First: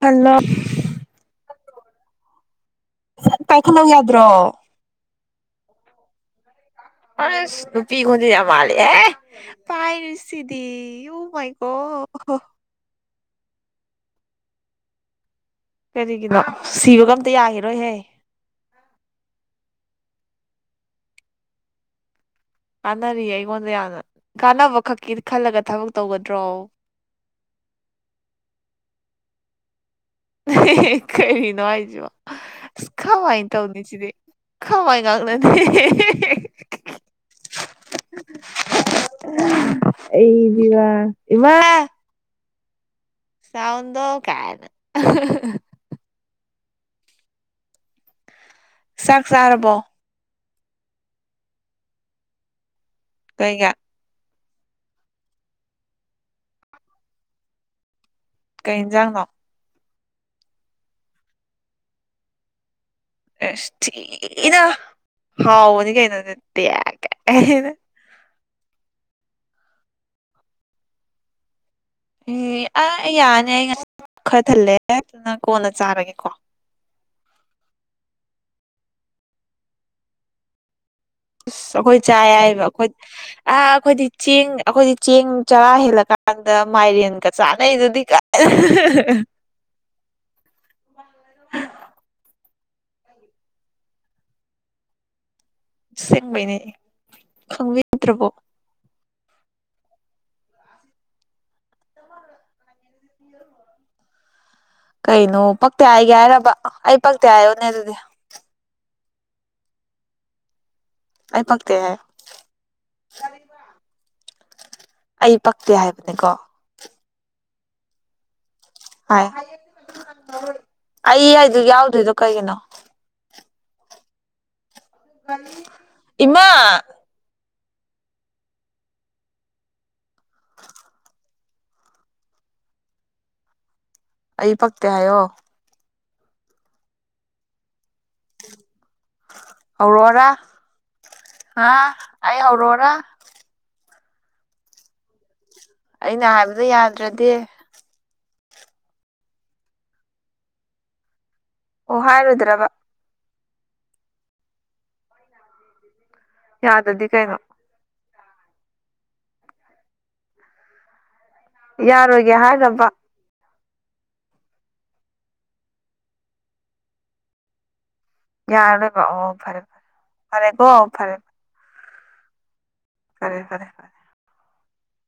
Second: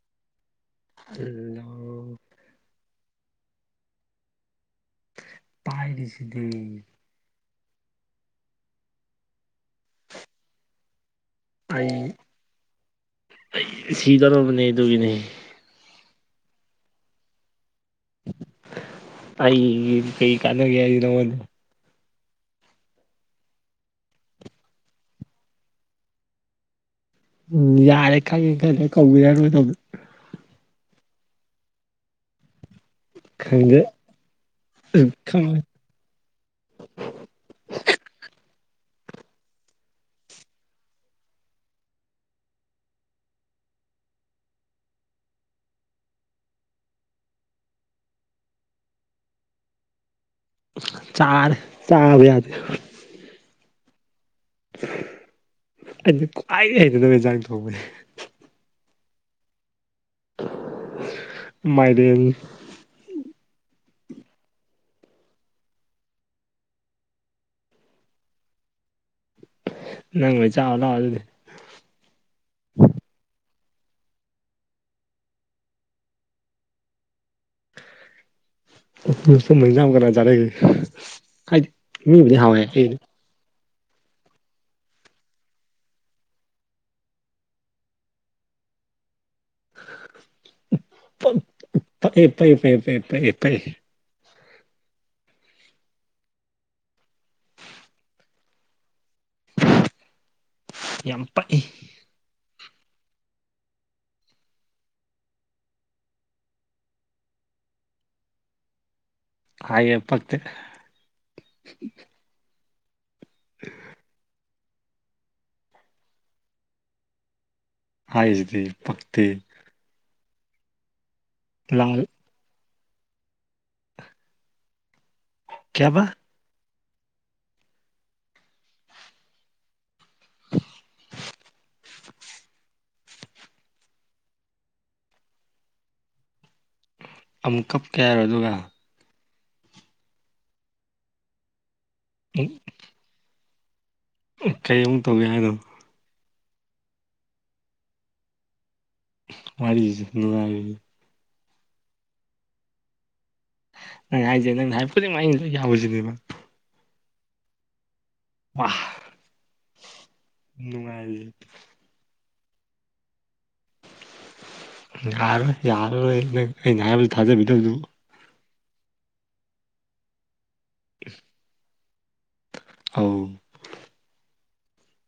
ꯈꯜꯂꯣ [inaudible] ꯄꯥꯏꯈꯠꯂꯛ ꯌꯥꯗ꯭ꯔꯣ ꯄꯥꯏꯔꯤꯁꯤꯗꯤ ꯑꯁ ꯅꯨꯄꯤ ꯈꯣꯟꯖꯦꯜ ꯌꯥꯝ ꯃꯥꯂꯤꯍꯦ ꯄꯥꯏꯔꯨꯁꯤꯗꯤ ꯎ ꯃꯥꯏ ꯑꯩ ꯒꯣꯗ ꯑꯩ ꯁꯤꯗꯣꯅꯕꯅꯦ ꯑꯗꯨꯒꯤꯅꯦ ꯀꯔꯤꯒꯤꯅꯣ ꯁꯤꯕꯒ ꯑꯝꯇ ꯌꯥꯈꯤꯔꯣꯏꯍꯦ ꯑꯩ ꯀꯩ ꯀꯥꯟꯅꯒꯦ [unintelligible] ꯀꯥꯟꯅꯔꯤ ꯑꯩꯉꯣꯟꯗ ꯌꯥꯝꯅ ꯀꯥꯟꯅꯕ ꯈꯛꯀꯤ ꯈꯜꯂꯒ ꯊꯕꯛ ꯇꯧꯒꯗ꯭ꯔꯣ ꯎꯝ ꯌꯥꯔꯦ ꯈꯪꯉꯦ [unintelligible] ꯀꯔꯤꯅꯣ ꯍꯥꯏꯖꯤꯕꯣ ꯏꯁ ꯈꯋꯥꯏꯅ ꯈꯪꯗꯦ ꯇꯧꯅꯤ ꯁꯤꯗꯤ ꯈꯋꯥꯏ ꯉꯥꯡꯅꯗꯦ ꯈꯪꯉꯣꯏ [inaudible] ꯑꯩꯗꯤꯕꯥ ꯏꯃꯥ ꯁꯥꯎꯟꯗꯣ ꯀꯥꯏꯅ ꯆꯥꯛ ꯆꯥꯔꯕꯣ ꯆꯔꯦ ꯆꯥꯕ ꯌꯥꯗꯦ ꯀꯩꯒꯥ ꯑꯩꯗꯤ ꯈ꯭ꯋꯥꯏꯗꯒꯤ ꯍꯩꯩꯅꯗꯕ ꯏꯟꯁꯥꯡ ꯊꯣꯡꯕꯩ ꯀꯩꯏꯟꯖꯥꯡꯅꯣ ꯃꯥꯏꯔꯦꯟ ꯑꯁ ꯊꯤꯅ ꯍꯥꯎꯕꯅꯤ ꯀꯩꯅꯣ ꯗꯨꯗꯤ ꯀꯥꯏꯅ ꯅꯪ ꯂꯣꯏ ꯆꯥꯎ ꯂꯥꯎ ꯗꯨꯗꯤ ꯑꯦ ꯑꯥ ꯌꯥꯔꯅꯤ ꯑꯩ ꯉꯁꯤ ꯈꯔ ꯊꯜꯂꯦ ꯑꯗꯨꯅ ꯀꯣꯟꯅ ꯆꯥꯔꯒꯦꯀꯣ ꯁꯨꯝꯕ ꯏꯟꯖꯥꯡꯕꯨ ꯀꯅꯥꯅ ꯆꯥꯅꯒꯦ ꯍꯥꯏꯗꯤ ꯏꯁ ꯑꯈꯣꯏ ꯆꯥꯏ ꯃꯤꯕꯨꯗꯤ ꯍꯥꯎꯋꯦ ꯍꯥꯏꯕ ꯑꯈꯣꯏ ꯑꯩꯗꯤ ꯑꯥ ꯑꯩꯈꯣꯏꯗꯤ ꯆꯦꯡ ꯑꯩꯈꯣꯏꯗꯤ ꯆꯦꯡ ꯆꯔꯥ ꯍꯦꯜꯂꯀꯥꯟꯗ ꯃꯥꯏꯔꯦꯟꯒ ꯆꯥꯅꯩꯗꯨꯗꯤ [inaudible] [unintelligible] ꯁꯦꯡꯕꯩꯅꯦ ꯈꯪꯕꯤꯗ꯭ꯔꯕꯣ ꯌꯥꯝ ꯄꯛꯏ ꯀꯩꯅꯣ ꯄꯛꯇꯦ ꯍꯥꯏꯒꯦ ꯍꯥꯏꯔꯕ ꯑꯩ ꯄꯛꯇꯦ ꯍꯥꯏꯌꯣꯅꯦ ꯑꯗꯨꯗꯤ ꯍꯥꯏꯒꯦ ꯄꯛꯇꯦ꯫ ꯑꯩ ꯄꯛꯇꯦ ꯍꯥꯏꯌꯨ [inaudible] ꯑꯩ ꯄꯛꯇꯦ ꯍꯥꯏꯕꯅꯤꯀꯣ ꯍꯥꯏꯖꯤꯗꯤ ꯍꯥꯏ ꯑꯩ ꯍꯥꯏꯗꯣ ꯂꯥꯜ ꯌꯥꯎꯗꯔ꯭ꯤꯗꯣ ꯀꯩꯒꯤꯅꯣ [unintelligible] ꯀꯩꯑꯕ ꯏꯃꯥ ꯑꯩ ꯄꯛꯇꯦ ꯍꯥꯏꯌꯣ ꯑꯃꯨꯛ ꯀꯞꯀꯦ ꯍꯥꯏꯔꯣ ꯗꯨꯒ ꯍꯧꯔꯛꯑꯣꯔꯥ ꯍꯥ ꯑꯩ ꯍꯧꯔꯛꯑꯣꯔꯥ ꯎꯝ ꯀꯩ ꯑꯃꯨꯛ ꯇꯧꯒꯦ ꯍꯥꯏꯅꯣ ꯑꯩꯅ ꯍꯥꯏꯕꯗꯣ ꯌꯥꯗ꯭ꯔꯗꯤ ꯋꯥꯔꯤꯖꯦ ꯅꯨꯡꯉꯥꯏꯔꯤꯌꯦ ꯑꯣ ꯍꯥꯏꯔꯣꯏꯗ꯭ꯔꯕ ꯅꯪꯅ ꯍꯥꯏꯁꯦ ꯅꯪꯅ ꯍꯥꯏꯕ ꯈꯨꯗꯤꯡꯃꯛ ꯑꯩꯅ ꯂꯣꯢ ꯌꯥꯎꯖꯤꯅꯦꯕ ꯌꯥꯗꯗꯤ ꯀꯩꯅꯣ ꯋꯥꯍ ꯅꯨꯡꯉꯥꯏꯔꯤ ꯌꯥꯔꯣꯏꯒꯦ ꯍꯥꯏꯔꯕ ꯌꯥꯔꯣꯏ ꯌꯥꯔꯔꯣꯏ ꯅꯪ ꯑꯩꯅ ꯍꯥꯏꯕꯖꯨ ꯊꯥꯖꯕꯤꯗꯕꯗꯨꯕꯨ ꯌꯥꯔꯔꯣꯏꯕ ꯑꯣ ꯐꯔꯦ ꯐꯔꯦ ꯐꯔꯦꯀꯣ ꯐꯔꯦ ꯑꯧ ꯐꯔꯦ ꯐꯔꯦ ꯐꯔꯦ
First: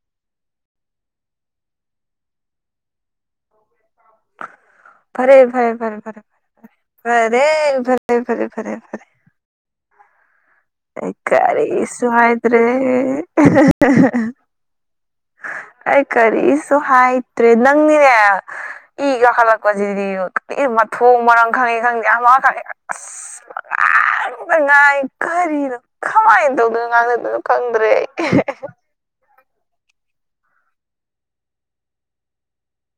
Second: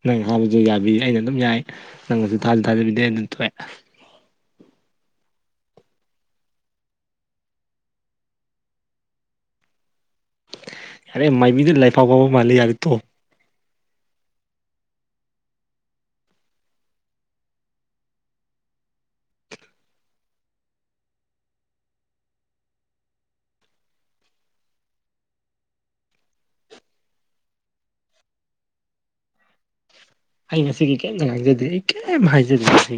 ꯅꯪ ꯍꯥꯏꯔꯁꯨ ꯌꯥꯕꯤ ꯑꯩꯅ ꯑꯗꯨꯝ ꯌꯥꯏ ꯅꯪꯅꯖꯨ ꯊꯥꯖꯨ ꯊꯥꯖꯕꯤꯗꯦ ꯑꯗꯨꯟ ꯇꯣꯛꯑꯦ ꯐꯔꯦ ꯐꯔꯦ ꯐꯔꯦ ꯐꯔꯦ ꯐꯔꯦ ꯐꯔꯦ ꯐꯔꯦ ꯐꯔꯦ ꯐꯔꯦ ꯐꯔꯦ ꯐꯔꯦ ꯑꯩ ꯌꯥꯔꯦ ꯃꯥꯏꯕꯤꯗ ꯂꯥꯏꯐꯥꯎ ꯀꯔꯤꯁꯨ ꯐꯥꯎꯕ ꯃꯥꯜꯂꯦ ꯍꯥꯏꯗ꯭ꯔꯦ ꯌꯥꯔꯦ ꯇꯣꯛꯑꯣ ꯑꯩ ꯀꯔꯤꯁꯨ ꯍꯥꯏꯗ꯭ꯔꯦ ꯅꯪꯅꯤꯅꯦ ꯏ ꯀꯥꯈꯠꯂꯛꯄꯖꯤꯗꯤ ꯀꯔꯤ ꯃꯊꯣꯡ ꯃꯔꯝ ꯈꯪꯉꯤ ꯈꯪꯗꯦ ꯑꯃ ꯈꯪꯉꯤ ꯑꯁ ꯑꯁ ꯄꯡꯉꯥꯡꯗ ꯉꯥꯡꯉꯤ ꯀꯔ ꯔꯤꯅꯣ ꯈꯃꯥꯏꯅ ꯇꯧꯗꯣꯏꯅꯣ ꯉꯥꯡꯗꯗꯣꯏꯅꯣ ꯈꯪꯗ꯭ꯔꯦ ꯑꯩ ꯑꯩ ꯉꯁꯤꯒꯤ ꯀꯩꯝꯇ ꯉꯥꯡꯖꯗꯦ ꯑꯩ ꯀꯩꯝ ꯍꯥꯏꯖꯗꯦ ꯉꯁꯤ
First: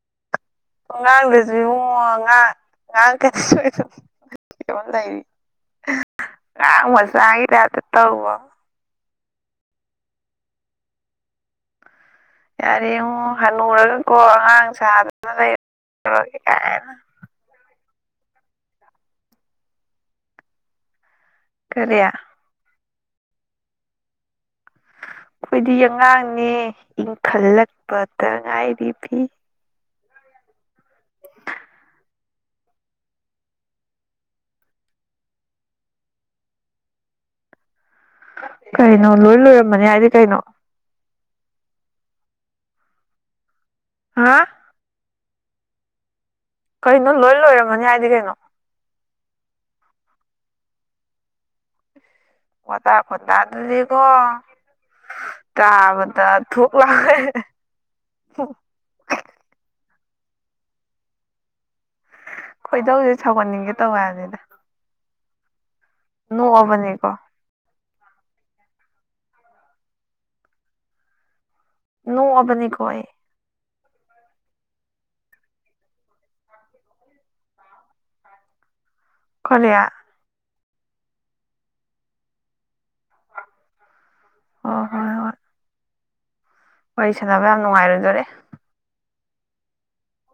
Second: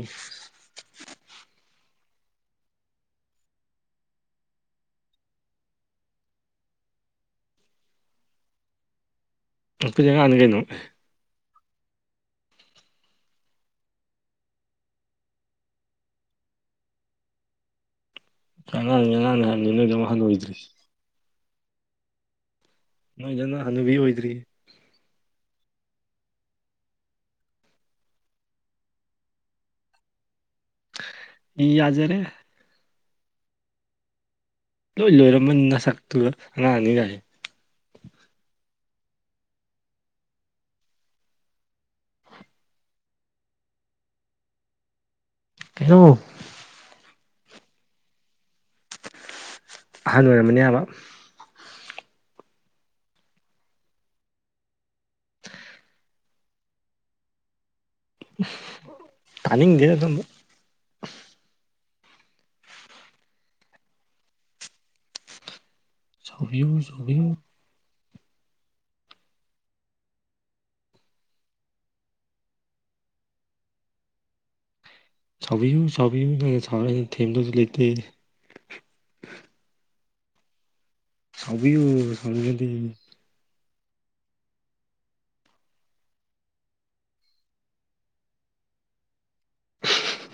ꯉꯥꯡꯗꯔ꯭ꯖꯨ ꯏꯕꯨꯉꯣ ꯉꯥꯡ ꯉꯥꯡꯉꯛꯀꯅꯤꯁꯨ ꯑꯗꯨꯝ ꯀꯩꯅꯣꯝ ꯂꯩꯔꯤ ꯑꯉꯥꯡ ꯃꯆꯥꯒꯤ ꯇꯥꯏꯞꯇ ꯇꯧꯕ ꯑꯃ ꯀꯩ ꯑꯉꯥꯟꯅꯤ ꯀꯩꯅꯣ ꯌꯥꯔꯦꯉꯣ ꯍꯟꯅꯨꯔꯒꯀꯣ ꯑꯉꯥꯡ ꯁꯥꯗꯅ ꯂꯩꯔꯒ ꯀꯥꯏꯅ ꯑꯉꯥꯡꯅꯤ ꯑꯉꯥꯡꯅꯤ ꯍꯥꯏꯝꯅꯤ ꯅꯣꯏꯗꯧ ꯍꯅꯨꯗ꯭ꯔꯤ ꯀꯔꯤ ꯅꯣꯏꯗꯧꯅ ꯍꯅꯨꯕꯤ ꯑꯣꯏꯗ꯭ꯔꯤ ꯈꯣꯏꯗꯤ ꯑꯉꯥꯡꯅꯦ ꯏꯪꯈꯠꯂꯛꯄ ꯇ ꯉꯥꯏꯔꯤ ꯄꯤ ꯏ ꯌꯥꯖꯔꯦ ꯂꯣꯏ ꯂꯣꯏꯔꯝꯃꯅꯤ ꯅ ꯁꯛꯇꯨꯒ ꯑꯉꯥꯡꯅꯤꯒꯥꯏꯌꯦ ꯀꯩꯅꯣ ꯂꯣꯏ ꯂꯣꯏꯔꯝꯃꯅꯤ ꯍꯥꯏꯗꯤ ꯀꯩꯅꯣ ꯍꯥ ꯀꯩꯅꯣ ꯀꯩꯅꯣ ꯂꯣꯏ ꯂꯣꯏꯔꯝꯃꯅꯤ ꯍꯥꯏꯗꯤ ꯀꯩꯅꯣ ꯑꯍꯜ ꯑꯣꯏꯔꯝꯃꯅꯦ ꯍꯥꯏꯕ ꯋꯥꯇꯥ ꯈꯣꯟꯗ ꯗꯨꯗꯤꯀꯣ ꯇꯕꯥꯗ ꯊꯨꯛ ꯂꯥꯎ ꯇꯅꯤꯡꯗꯦ ꯑꯗꯨꯝꯕ ꯈꯣꯏꯗꯧꯁꯦ ꯁꯧꯒꯠꯅꯤꯡꯒꯦ ꯇꯧ ꯍꯥꯏꯝꯅꯤꯗ ꯁꯥꯎꯕꯤꯌꯨ ꯅꯣꯛꯑꯕꯅꯤꯀꯣ ꯁꯥꯎꯕꯤꯌꯨ ꯅꯣꯛꯑꯕꯅꯤꯀꯣ ꯑꯩ ꯁꯥꯎꯕꯤꯌꯨ ꯁꯥꯎꯕꯤꯌꯨ ꯅꯪ ꯁꯥꯎꯔꯩꯅ ꯊꯦꯝꯗꯧꯁꯨ ꯂꯩꯇꯦ ꯀꯔꯤ ꯁꯥꯎꯕꯤꯌꯨ ꯁꯥꯎꯅꯤꯡꯉꯗꯤ ꯍꯣ ꯍꯣꯏ ꯍꯣꯏ ꯋꯥꯔꯤ ꯁꯥꯟꯅꯕ ꯌꯥꯝ ꯅꯨꯡꯉꯥꯏꯔꯣꯏꯗꯣꯔꯤ [unintelligible]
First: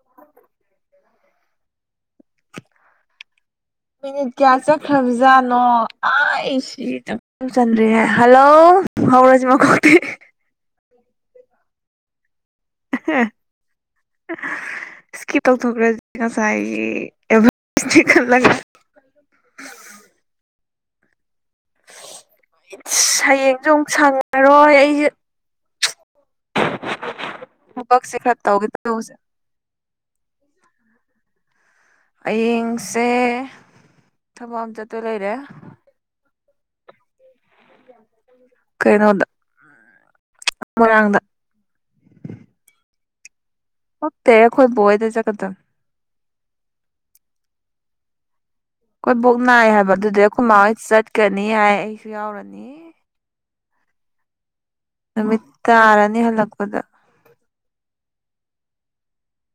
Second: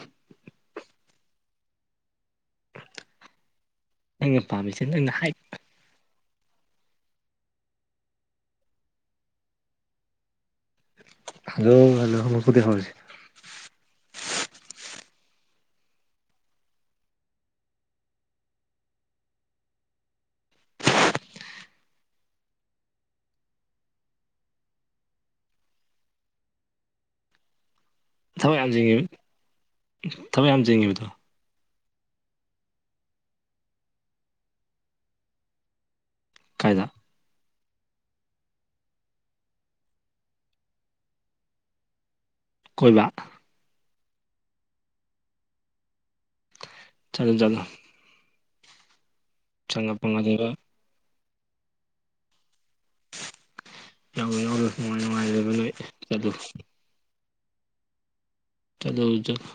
ꯃꯤꯅꯤꯠ ꯅꯪꯅ ꯀꯌꯥ ꯄꯥꯝꯃꯤꯁꯦ ꯅꯪꯅ ꯍꯥꯏ ꯆꯠꯈ꯭ꯔꯕꯖꯥꯠꯅꯣ ꯑꯥꯏꯁ ꯁꯤ [unintelligible] ꯆꯟꯗ꯭ꯔꯤꯌꯦ ꯍꯜꯂꯣ ꯍꯥꯎꯔꯖꯤ ꯃꯀꯣꯛꯇꯩ ꯍꯜꯂꯣ ꯍꯜꯂꯣ [unintelligible] ꯃꯀꯣꯛꯇꯩ ꯍꯧꯔꯖꯤ ꯍꯦ ꯏꯁꯀꯤꯞ ꯇꯧꯊꯣꯛꯈ꯭ꯔꯖꯤ ꯉꯁꯥꯏꯒꯤ ꯑꯦꯚ [unintelligible] ꯈꯠꯂꯒ ꯏꯠꯁ ꯍꯌꯦꯡꯖꯨ ꯑꯃꯨꯛ ꯁꯪꯉꯔꯣꯏ ꯑꯩꯖꯦ [unintelligible] ꯊꯕꯛ ꯇꯧꯒꯦ ꯌꯥꯝ ꯆꯤꯡꯉꯤꯕ ꯇꯧꯕꯁꯦ ꯊꯕꯛ ꯌꯥꯝ ꯆꯤꯟꯒꯤꯕꯗꯣ ꯍꯌꯦꯡꯁꯦ ꯊꯕꯛ ꯑꯃ ꯆꯠꯇꯣꯏ ꯂꯩꯔꯦ ꯀꯥꯏꯗ ꯀꯩꯅꯣꯗ ꯃꯣꯏꯔꯥꯡꯗ ꯀꯣꯏꯕ ꯑꯣꯠꯇꯦ ꯈꯣꯏꯕꯣ ꯍꯣꯏꯗ ꯆꯠꯀꯗꯝ ꯆꯠꯂꯨ ꯆꯠꯂꯣ ꯀꯣꯏ ꯕꯣꯛ ꯅꯥꯏ ꯍꯥꯏꯕ ꯆꯪꯉꯛꯄ ꯑꯗꯨꯗ ꯉꯥꯏꯗꯕ ꯑꯩꯈꯣꯏꯃꯥ ꯍꯣꯏ ꯆꯠꯀꯅꯤ ꯍꯥꯏ ꯑꯩꯁꯨ ꯌꯥꯎꯔꯅꯤ ꯌꯥꯎꯔꯣꯏ ꯌꯥꯎꯔꯣꯏ ꯅꯨꯃꯤꯠ ꯇꯥꯔꯅꯤ ꯍꯜꯂꯛꯄꯗ ꯆꯠꯂꯣ ꯆ꯭ꯂꯐ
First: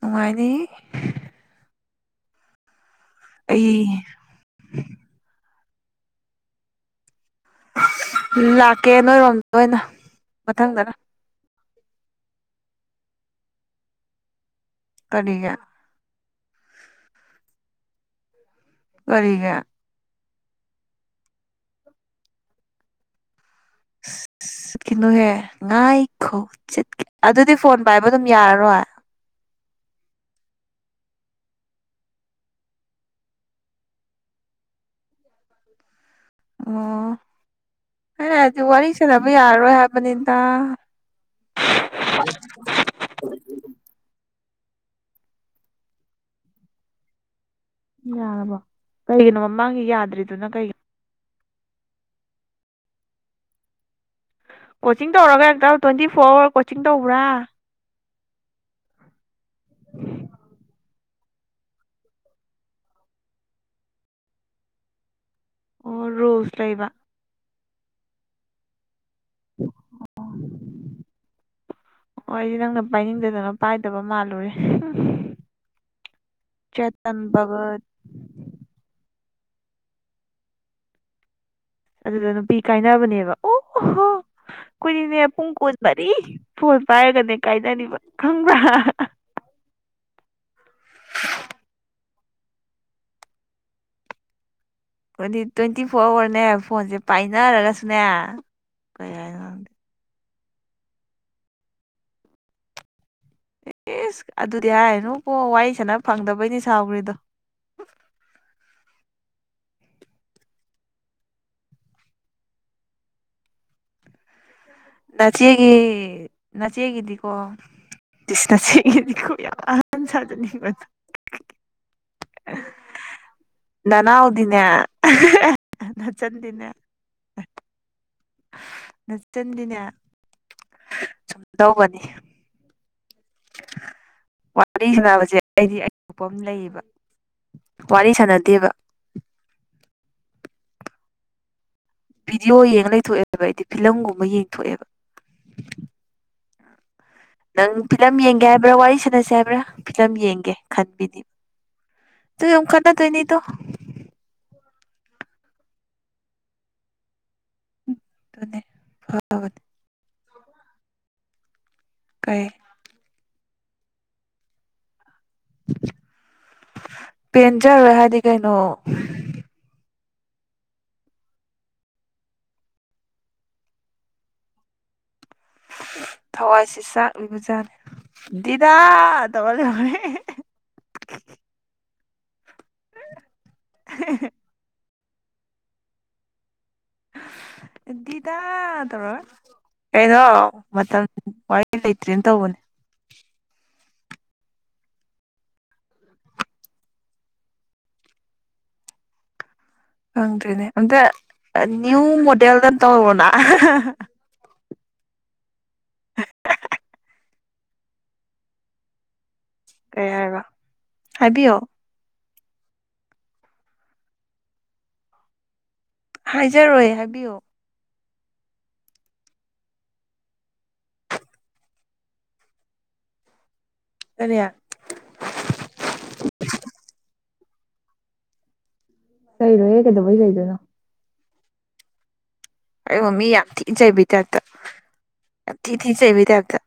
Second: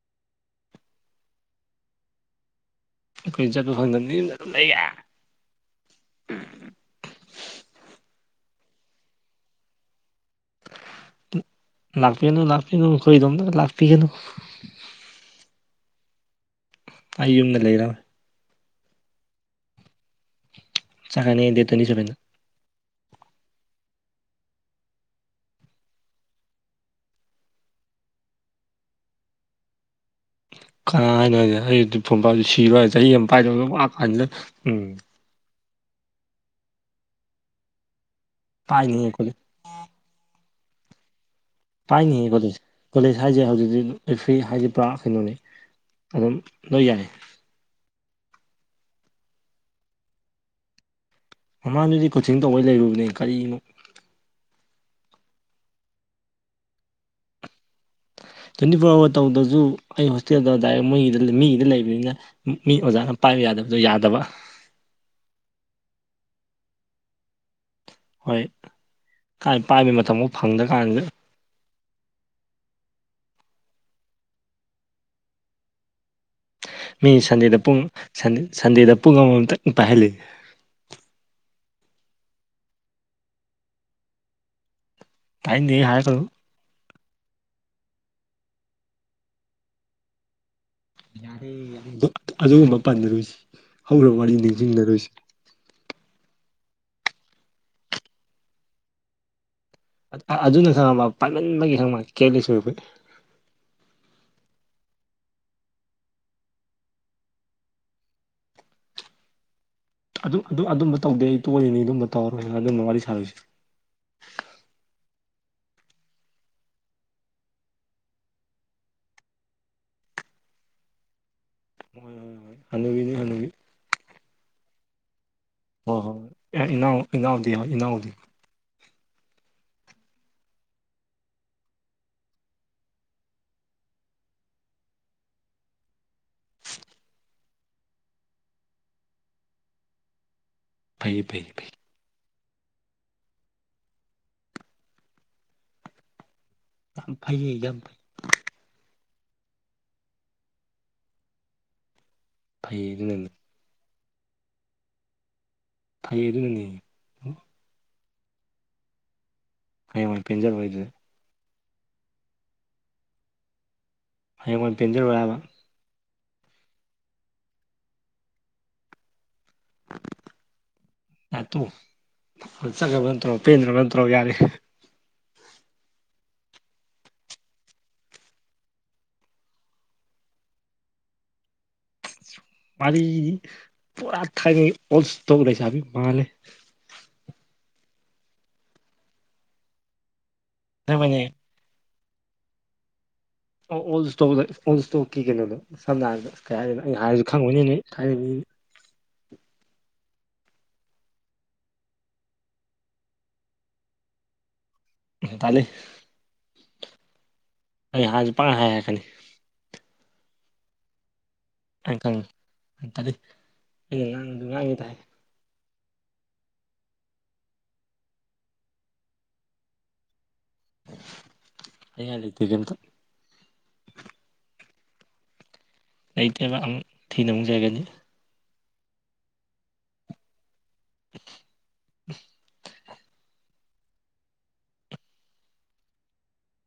ꯅꯨꯡꯉꯥꯏꯅꯤ ꯑꯩꯈꯣꯏ ꯆꯠꯄ ꯑꯩ ꯐꯪꯗꯝꯅꯤꯝꯅ ꯑꯗꯨꯝ ꯂꯩꯌꯦ ꯎꯝꯝ ꯂꯥꯛꯀꯦ ꯅꯣꯏꯔꯣꯝꯗ ꯑꯣꯏꯅ ꯃꯊꯪꯗꯅ ꯂꯥꯛꯄꯤꯅꯨ ꯂꯥꯛꯄꯤꯅꯨ ꯈꯣꯏꯗꯣꯝꯗꯒ ꯂꯥꯛꯄꯤꯒꯅꯨ ꯀꯔꯤꯒꯤ ꯑꯩ ꯌꯨꯝꯗ ꯂꯩꯔꯣꯏ ꯀꯔꯤꯒꯤ ꯆꯀꯅꯤ ꯑꯩ ꯗꯦꯠ ꯇ꯭ꯋꯦꯟꯇꯤ ꯁꯚꯦꯟꯗ ꯑꯁ ꯆꯠꯀꯤꯅꯣꯍꯦ ꯉꯥꯏꯈꯣ ꯆꯠꯈꯤ ꯑꯗꯨꯗꯤ ꯐꯣꯟ ꯄꯥꯏꯕ ꯑꯗꯨꯝ ꯌꯥꯔꯔꯣꯏ ꯀꯅꯥ ꯍꯥꯏꯅꯣ ꯍꯥꯏꯁꯦ ꯑꯩꯗꯤ ꯐꯣꯟ ꯄꯥꯏꯗꯗꯤ ꯁꯤꯔꯣ ꯍꯥꯏꯔꯣ ꯆꯍꯤ ꯑꯃ ꯄꯥꯏꯗꯕꯗ ꯋꯥ ꯀꯥꯟꯁꯤꯗ ꯎꯝ ꯑꯣ ꯑꯩꯅ ꯍꯥꯏꯗꯤ ꯋꯥꯔꯤ ꯄꯥꯏꯅꯤꯡꯉꯦ ꯈꯣꯠꯂꯦ ꯁꯥꯟꯅꯕ ꯌꯥꯔꯔꯣꯏ ꯍꯥꯏꯕꯅꯤꯗ ꯄꯥꯏꯅꯤꯍꯦ ꯀꯣꯂꯦꯖ ꯀꯣꯂꯦꯖ ꯍꯥꯏꯁꯦ ꯍꯧꯖꯤꯛꯇꯤ ꯐ꯭ꯔꯤ ꯍꯥꯏꯗꯤ ꯄꯨꯔꯥ ꯀꯩꯅꯣꯅꯤ ꯑꯗꯨꯝ ꯂꯣꯏ ꯌꯥꯏ ꯌꯥꯔꯕꯣ ꯀꯩꯒꯤꯅꯣ ꯃꯃꯥꯡꯒꯤ ꯌꯥꯗ꯭ꯔꯤꯗꯨꯅ ꯀꯩꯒꯤꯅꯣ ꯃꯃꯥꯡꯗꯨꯗꯤ ꯀꯣꯆꯤꯡ ꯇꯧꯕꯩ ꯂꯩꯔꯨꯕꯅꯦ ꯀꯔꯤꯅꯣ ꯀꯣꯆꯤꯡ ꯇꯧꯔꯒ ꯍꯦꯛꯇ ꯇ꯭ꯋꯦꯟꯇꯤ ꯐꯣꯔ ꯑꯋꯥꯔ ꯀꯣꯆꯤꯡ ꯇꯧꯕ꯭ꯔꯥ ꯇ꯭ꯋꯦꯟꯇꯤ ꯐꯣꯔ ꯑꯋꯥꯔ ꯇꯧꯗꯁꯨ ꯑꯩ ꯍꯣꯁꯇꯦꯜꯗ ꯗꯥꯏꯔꯦꯛ ꯃꯣꯏꯒꯤꯗ ꯃꯤꯒꯤꯗ ꯂꯩꯕꯅꯤꯅ ꯃꯤ ꯑꯣꯖꯥꯅ ꯄꯥꯏꯕ ꯌꯥꯗꯕꯗꯣ ꯌꯥꯗꯕ ꯑꯣ ꯔꯨꯜꯁ ꯂꯩꯕ ꯍꯣꯏ ꯀꯥꯏ ꯄꯥꯏꯕꯩ ꯃꯇꯝꯕꯧ ꯐꯪꯗꯀꯥꯟꯖꯤꯗ ꯑꯣ ꯑꯩꯗꯤ ꯅꯪꯅ ꯄꯥꯏꯅꯤꯡꯗꯗꯅ ꯄꯥꯏꯗꯕ ꯃꯥꯜꯂꯨꯔꯦ ꯃꯤ ꯆꯦꯇꯟ ꯁꯟꯗꯦꯗ ꯄꯨꯡ ꯚꯒꯠ ꯁꯟꯗꯦꯗ ꯄꯨꯡ ꯑꯃꯃꯝꯇꯪ ꯄꯥꯏꯍꯜꯂꯤ ꯑꯗꯨꯗ ꯅꯨꯄꯤ ꯀꯥꯏꯅꯕꯅꯦꯕ ꯑꯣꯍꯣ ꯈꯣꯏꯗꯤꯅꯦ ꯄꯨꯡ ꯇꯥꯏꯅꯦ ꯀꯨꯟꯃꯔꯤ ꯍꯥꯏꯔꯛꯀꯅꯨ ꯐꯣꯟ ꯄꯥꯏꯔꯒꯅꯦ ꯀꯥꯏꯗꯔꯤꯕ ꯈꯪꯕ꯭ꯔꯥ ꯌꯥꯔꯦ ꯑꯗꯨꯒꯨꯝꯕ ꯄꯥꯟꯅꯔꯣꯏꯁꯤ ꯍꯧꯈ꯭ꯔ ꯋꯥꯔꯤ ꯅꯤꯡꯁꯤꯡꯅꯔꯣꯏꯁꯤ ꯑꯗꯨꯗꯤ ꯇ꯭ꯋꯦꯟꯇꯤ ꯐꯣꯔ ꯑꯋꯥꯔꯅꯦ ꯐꯣꯟꯁꯦ ꯄꯥꯏꯅꯔꯒꯁꯨꯅꯦ ꯀꯩ ꯍꯥꯏꯅꯣ ꯈꯪꯗꯦ ꯑꯗꯨꯅ ꯈꯪꯉꯕ ꯄꯥꯏꯃꯟꯕꯒꯤ ꯈꯪꯉꯕ ꯀꯦꯌꯔꯂꯦꯁ ꯑꯣꯏꯔꯛꯄꯩ ꯏꯁ ꯑꯗꯨꯗꯤ ꯍꯥꯏꯔꯅꯨꯕꯣ ꯋꯥꯔꯤ ꯁꯥꯟꯅ ꯐꯪꯗꯕꯩꯅꯤ ꯁꯥꯎꯒ꯭ꯔꯤꯗꯣ ꯑꯗꯨ ꯑꯗꯨ ꯑꯗꯨꯝꯕ ꯇꯧꯗꯦ ꯑꯩ ꯇꯣꯔꯤꯅꯤ ꯑꯗꯨꯝꯕ ꯇꯧꯔꯣꯏ ꯑꯗꯨꯝꯕ ꯋꯥꯔꯤ ꯁꯥꯔꯣꯏꯁꯦ ꯅꯥꯆꯦꯒꯤ ꯅꯆꯦꯒꯤꯗꯤꯀꯣ ꯏꯁ ꯅꯆꯦꯒꯤꯗꯤꯀꯣ ꯌꯥꯝ ꯑꯍꯟ ꯁꯥꯖꯅꯤꯡꯕꯗꯣ ꯍꯣꯏ ꯍꯣꯏ ꯍꯣꯏ ꯍꯅꯨꯕꯤꯅꯤ ꯍꯅꯨꯕꯤ ꯅꯅꯥꯎꯗꯤꯅꯦ ꯍꯣꯏ ꯍꯣꯏ ꯑꯦ ꯅꯆꯟꯗꯤꯅꯦ ꯏꯅꯥꯎ ꯏꯅꯥꯎꯗꯤ ꯍꯣꯏ ꯏꯅꯥꯎꯗꯤ ꯅꯆꯟꯗꯤꯅꯦ ꯁꯨꯝꯗꯧꯕꯅꯤ ꯋꯥꯔꯤ ꯁꯅꯕꯁꯦ ꯑꯩꯗꯤ ꯑꯩꯊꯣꯛꯄ ꯑꯃ ꯂꯩꯌꯦꯕ ꯋꯥꯔꯤ ꯁꯥꯟꯅꯗꯦꯕ ꯐꯩꯌꯦ ꯐꯩ ꯐꯩ ꯕꯤꯗꯤꯑꯣ ꯌꯦꯡꯉ ꯂꯩꯊꯣꯛꯑꯦꯕ ꯑꯩꯗꯤ ꯐꯤꯂꯝꯒꯨꯝꯕ ꯌꯦꯡꯊꯣꯛꯑꯦꯕ ꯌꯥꯝ ꯐꯩꯌꯦ ꯅꯪ ꯌꯥꯝ ꯐꯩ ꯐꯤꯂꯝ ꯌꯦꯡꯒꯦ ꯍꯥꯏꯕ꯭ꯔꯥ ꯋꯥꯔꯤ ꯁꯥꯟꯅꯁꯦ ꯍꯥꯏꯕ꯭ꯔꯥ ꯐꯤꯂꯝ ꯌꯦꯡꯒꯦ ꯈꯟꯕꯤꯅꯤꯕ ꯑꯗꯨꯏ ꯑꯃꯨꯛ ꯐꯩꯌꯦ ꯑꯗꯨꯅꯅꯤ ꯈꯠꯅꯗꯣꯏꯅꯤꯗꯣ ꯐꯩꯌꯦ ꯑꯗꯨꯅꯅꯦ ꯑꯗꯨꯅꯦ ꯐꯕꯅꯤ ꯍꯌꯦꯡꯋꯥꯏ ꯄꯦꯟꯖꯔꯣꯏ ꯗꯨꯗꯤ ꯀꯩ ꯍꯌꯦꯡꯌꯥꯏ ꯄꯦꯟꯖꯔꯣꯏ ꯍꯥꯏꯕ ꯄꯦꯟꯖꯔꯦꯏ ꯍꯥꯏꯗꯤ ꯀꯩꯅꯣ ꯌꯔꯦ ꯇꯣꯛꯑꯣ ꯆꯠꯈ꯭ꯔꯕ ꯅꯠꯇ꯭ꯔꯣ ꯄꯦꯟꯗ꯭ꯔꯕ ꯅꯠꯇ꯭ꯔꯣ ꯌꯥꯔꯦ ꯊꯋꯥꯏꯁꯤ ꯆꯥꯛꯂꯤꯕꯖꯥꯠꯅꯤ ꯗꯤꯗꯥ ꯇꯧꯔ ꯂꯩꯍꯧꯔꯦ ꯋꯥꯔꯤꯗꯤ ꯄꯨꯔꯥ ꯊꯥꯏꯅꯒꯤ ꯑꯣꯜꯁꯇꯣꯛ ꯂꯩꯁꯥꯕꯤ ꯃꯥꯜꯂꯦ ꯗꯤꯗꯥ ꯇꯧꯔꯒ ꯀꯩꯅꯣ ꯃꯇꯝ ꯑꯁꯦꯡꯕꯩꯅꯦ ꯋꯥꯔꯤ ꯂꯩꯇ꯭ꯔꯦꯅ ꯇꯧꯕꯅꯦ ꯑ ꯑꯣꯜ ꯏꯁꯇꯣꯛ ꯑꯣꯜ ꯏꯁꯇꯣꯛꯀꯤ ꯀꯩꯅꯣꯗꯣ ꯁꯝꯅ ꯍꯥꯏꯔꯕꯗ ꯀꯩ ꯍꯥꯏꯗꯨꯏꯅꯣ ꯑꯩ ꯍꯥꯏꯔꯁꯨ ꯈꯪꯉꯣꯏꯅꯦ ꯅꯣꯏ ꯊꯥꯏꯅꯩ ꯃꯤ ꯈꯪꯗ꯭ꯔꯦꯅꯦ ꯑꯝꯇ ꯅ꯭ꯌꯨ ꯃꯣꯗꯦꯜꯗ ꯇꯧꯔꯛꯑꯣꯅ ꯇꯜꯂꯤ ꯑꯩ ꯍꯥꯏꯁꯨ ꯄꯪꯍꯥꯏ ꯍꯥꯏ ꯍꯥꯏꯔꯛꯀꯅꯤ ꯀꯩ ꯍꯥꯏꯕ ꯍꯥꯏꯕꯤꯌꯣ ꯍꯥꯏꯔꯛꯀꯅꯤ ꯇꯜꯂꯤ ꯑꯩꯅ ꯉꯥꯡꯉꯁꯨ ꯉꯥꯡꯉꯤꯇ ꯍꯥꯏ ꯍꯥꯏꯖꯔꯣꯏ ꯍꯥꯏꯕꯤꯌꯣ ꯍꯥꯏꯅꯤꯡꯉꯥꯏ ꯂꯩꯇꯦ ꯀꯩꯝꯇ ꯀꯔꯤ ꯂꯩꯇꯕ ꯑꯝ ꯊꯤꯅꯥꯃꯨꯛ ꯆꯩꯔꯛꯀꯅꯤ ꯆꯩꯔꯣꯏꯍꯦ ꯀꯩꯗꯧꯕꯩ ꯆꯩꯗꯣꯏꯅꯣ ꯑꯩꯕꯨ ꯃꯤ ꯌꯥꯝ ꯊꯤ ꯆꯩꯕꯩ ꯇꯥꯏꯞꯇ ꯌꯥꯝ ꯊꯤ ꯊꯤ ꯆꯩꯕꯩ ꯇꯥꯏꯞꯇ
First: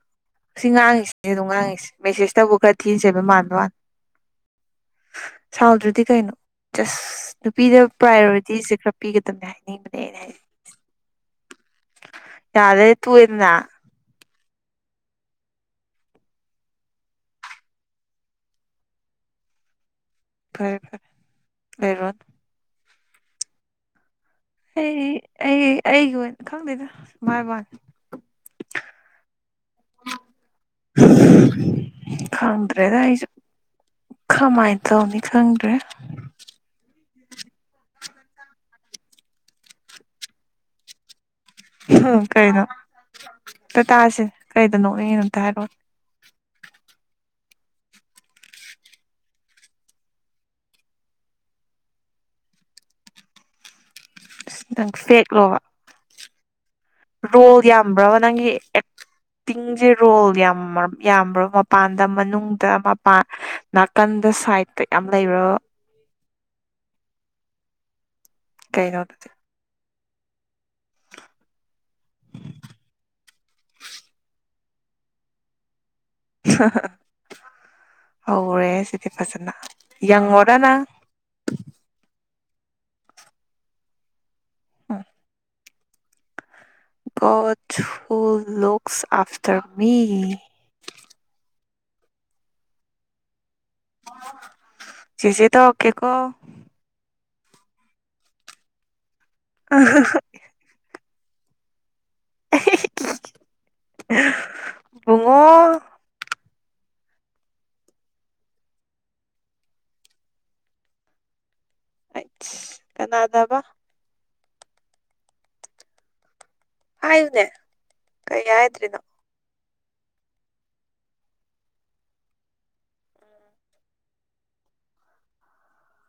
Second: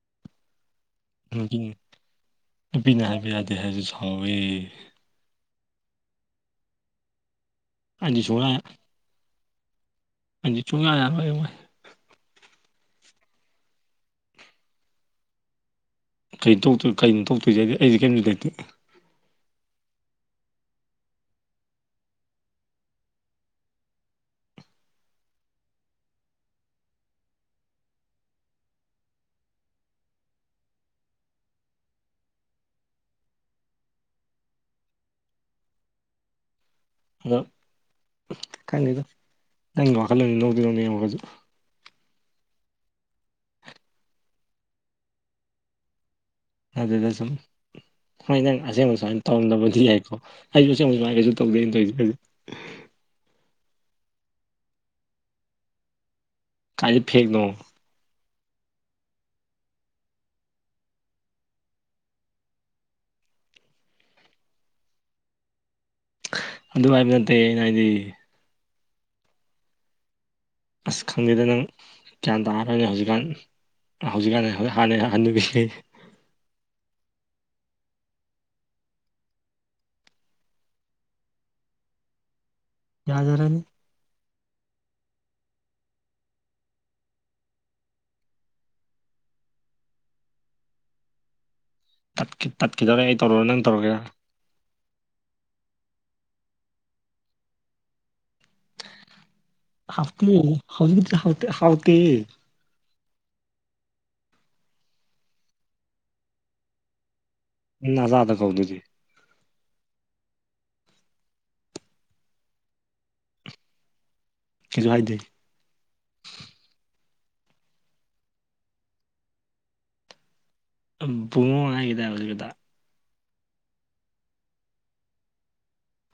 ꯑꯁꯤ ꯉꯥꯡꯉꯤꯁꯤ ꯑꯩ ꯑꯗꯨꯝ ꯅꯨꯄꯤꯅ ꯉꯥꯡꯉꯤꯁꯦ ꯃꯦꯁꯦꯖꯇꯕꯨ ꯈꯔ ꯊꯤꯅ ꯅꯨꯄꯤꯅ ꯆꯩꯕ ꯍꯥꯏꯕ ꯌꯥꯗꯦ ꯃꯥꯟꯕꯩ ꯋꯥꯅꯤ ꯍꯥꯏꯕꯁꯨ ꯁꯥꯎꯋꯦ ꯁꯥꯎꯗ꯭ꯔꯗꯤ ꯀꯩꯅꯣ ꯖꯁ ꯅꯨꯄꯤꯗ ꯑꯩꯗꯤ ꯁꯨꯡꯌꯥ ꯄ꯭ꯔꯥꯏꯌꯣꯔꯤꯇꯤꯁꯦ ꯈꯔ ꯄꯤꯒꯗꯕꯅꯦ ꯍꯥꯏꯅꯤꯡꯕꯅꯦ ꯑꯩꯅ ꯍꯥꯏ ꯑꯪꯗꯤ ꯆꯨꯡꯌꯥ ꯌꯥꯔꯣꯏ ꯌꯥꯗ꯭ꯔꯗꯤ ꯇꯣꯛꯑꯦꯗꯥꯅꯥ ꯀꯩ [unintelligible] ꯀꯩꯅꯣ ꯊꯣꯛꯇꯣꯏꯁꯦ ꯑꯩ ꯑꯩꯁꯦ ꯀꯦꯟꯗꯤꯗꯦꯠꯇꯦ ꯐꯔꯦ ꯐꯔꯦ ꯍꯩꯔꯨꯔꯅꯨ ꯑꯩ ꯑꯩ ꯑꯩꯒꯤ ꯑꯣꯏꯅ ꯈꯪꯗꯦꯗ ꯁꯨꯝ ꯍꯥꯏꯕꯩ ꯋꯥꯅꯤ ꯈꯪꯗ꯭ꯔꯦꯗ ꯑꯩꯁꯨ ꯈꯃꯥꯏꯅ ꯇꯧꯅꯤ ꯈꯪꯗ꯭ꯔꯦ ꯑꯗꯣ ꯈꯪꯗꯦꯗ ꯅꯪꯒꯤ ꯋꯥꯈꯜꯅꯤ ꯂꯧꯗꯤ [unintelligible] ꯎꯝ ꯀꯩꯅꯣ ꯑꯝ ꯇꯥꯁꯦ ꯀꯩꯗ ꯅꯣꯛꯅꯤꯡꯉꯤꯅꯣ ꯑꯝꯇ ꯍꯥꯏꯔꯛꯑꯣ ꯑꯗꯨꯗ ꯁꯨꯝ ꯁꯨꯃꯥꯏ ꯅꯪ ꯑꯁꯦꯡꯕ ꯁꯨꯃꯥꯏꯅ ꯇꯧꯔꯝꯗꯕꯗꯤ ꯌꯥꯏꯀꯣ ꯑꯩꯁꯨ ꯑꯁꯦꯡꯕ ꯁꯨꯃꯥꯏ ꯀꯩꯁꯨ ꯇꯧꯗꯦ ꯑꯩꯅꯥ ꯇꯧꯔꯤꯁꯤꯕꯨꯗꯤ ꯈꯤꯇꯪ ꯐꯦꯛꯂꯣꯕ ꯀꯥꯏꯗ ꯐꯦꯛꯅꯣ ꯔꯣꯜ ꯌꯥꯝꯕ꯭ꯔꯕ ꯅꯪꯒꯤ ꯇꯤꯡꯁꯦ ꯔꯣꯜ ꯌꯥꯝ ꯌꯥꯝꯕ꯭ꯔꯣ ꯃꯄꯥꯟꯗ ꯃꯅꯨꯡꯗ ꯃꯄꯥꯟ ꯅꯥꯀꯟꯗ ꯁꯥꯏꯗꯇ ꯌꯥꯝ ꯂꯩꯕ꯭ꯔꯣ ꯑꯗꯨ ꯍꯥꯏꯕ ꯅꯠꯇꯦ ꯑꯩꯅ ꯍꯥꯏꯗꯤ ꯀꯩꯩꯅꯣ ꯑꯁ ꯈꯪꯗꯦꯗ ꯅꯪ ꯒ꯭ꯌꯥꯟ ꯇꯥꯔꯅꯦ ꯍꯧꯖꯤꯛꯀꯥꯟ ꯍꯧꯖꯤꯛꯀꯥꯟ ꯍꯥꯟꯅꯩ ꯍꯟꯅꯕꯤ ꯍꯧꯔꯦ ꯁꯤꯗꯤ ꯐꯖꯅ ꯌꯪꯉꯣꯔ ꯅꯪ ꯌꯥꯖꯔꯅꯤ [unintelligible] ꯒ‌ꯣꯠ ꯍꯨ ꯂꯨꯛꯁ ꯑꯥꯐꯇꯔ ꯃꯤ ꯇꯠ ꯇꯠꯈꯤꯗ‌ꯧꯔꯦ ꯑꯩ ꯇꯧꯔ‌ꯣ ꯅꯪ ꯇꯧꯔꯒꯦꯔꯥ ꯆ‌ꯦꯆ‌ꯦ ꯇꯧꯔꯛꯀꯦꯀꯣ ꯍꯥꯎꯇꯦ ꯍꯧꯖꯤꯛ [unintelligible] ꯍꯥꯎꯇ‌ꯦ ꯍꯥꯎꯇꯦ ꯕꯨꯨꯡꯉꯣ ꯅꯖꯥꯗ ꯀꯧ ꯗꯨꯗꯤ ꯑꯩꯆ ꯀꯅꯥꯗꯕ ꯀꯩꯖꯨ ꯍꯥꯏꯗꯦ ꯍꯥꯏꯌꯨꯅꯦ ꯀꯩꯒꯤ ꯍꯥꯏꯗ꯭ꯔꯤꯅ‌ꯣ ꯎꯝ ꯕꯨꯡꯉ‌ꯣ ꯍꯥꯏꯒꯤꯗ ꯍꯧꯖꯤꯛꯒꯤꯗ‌ꯣ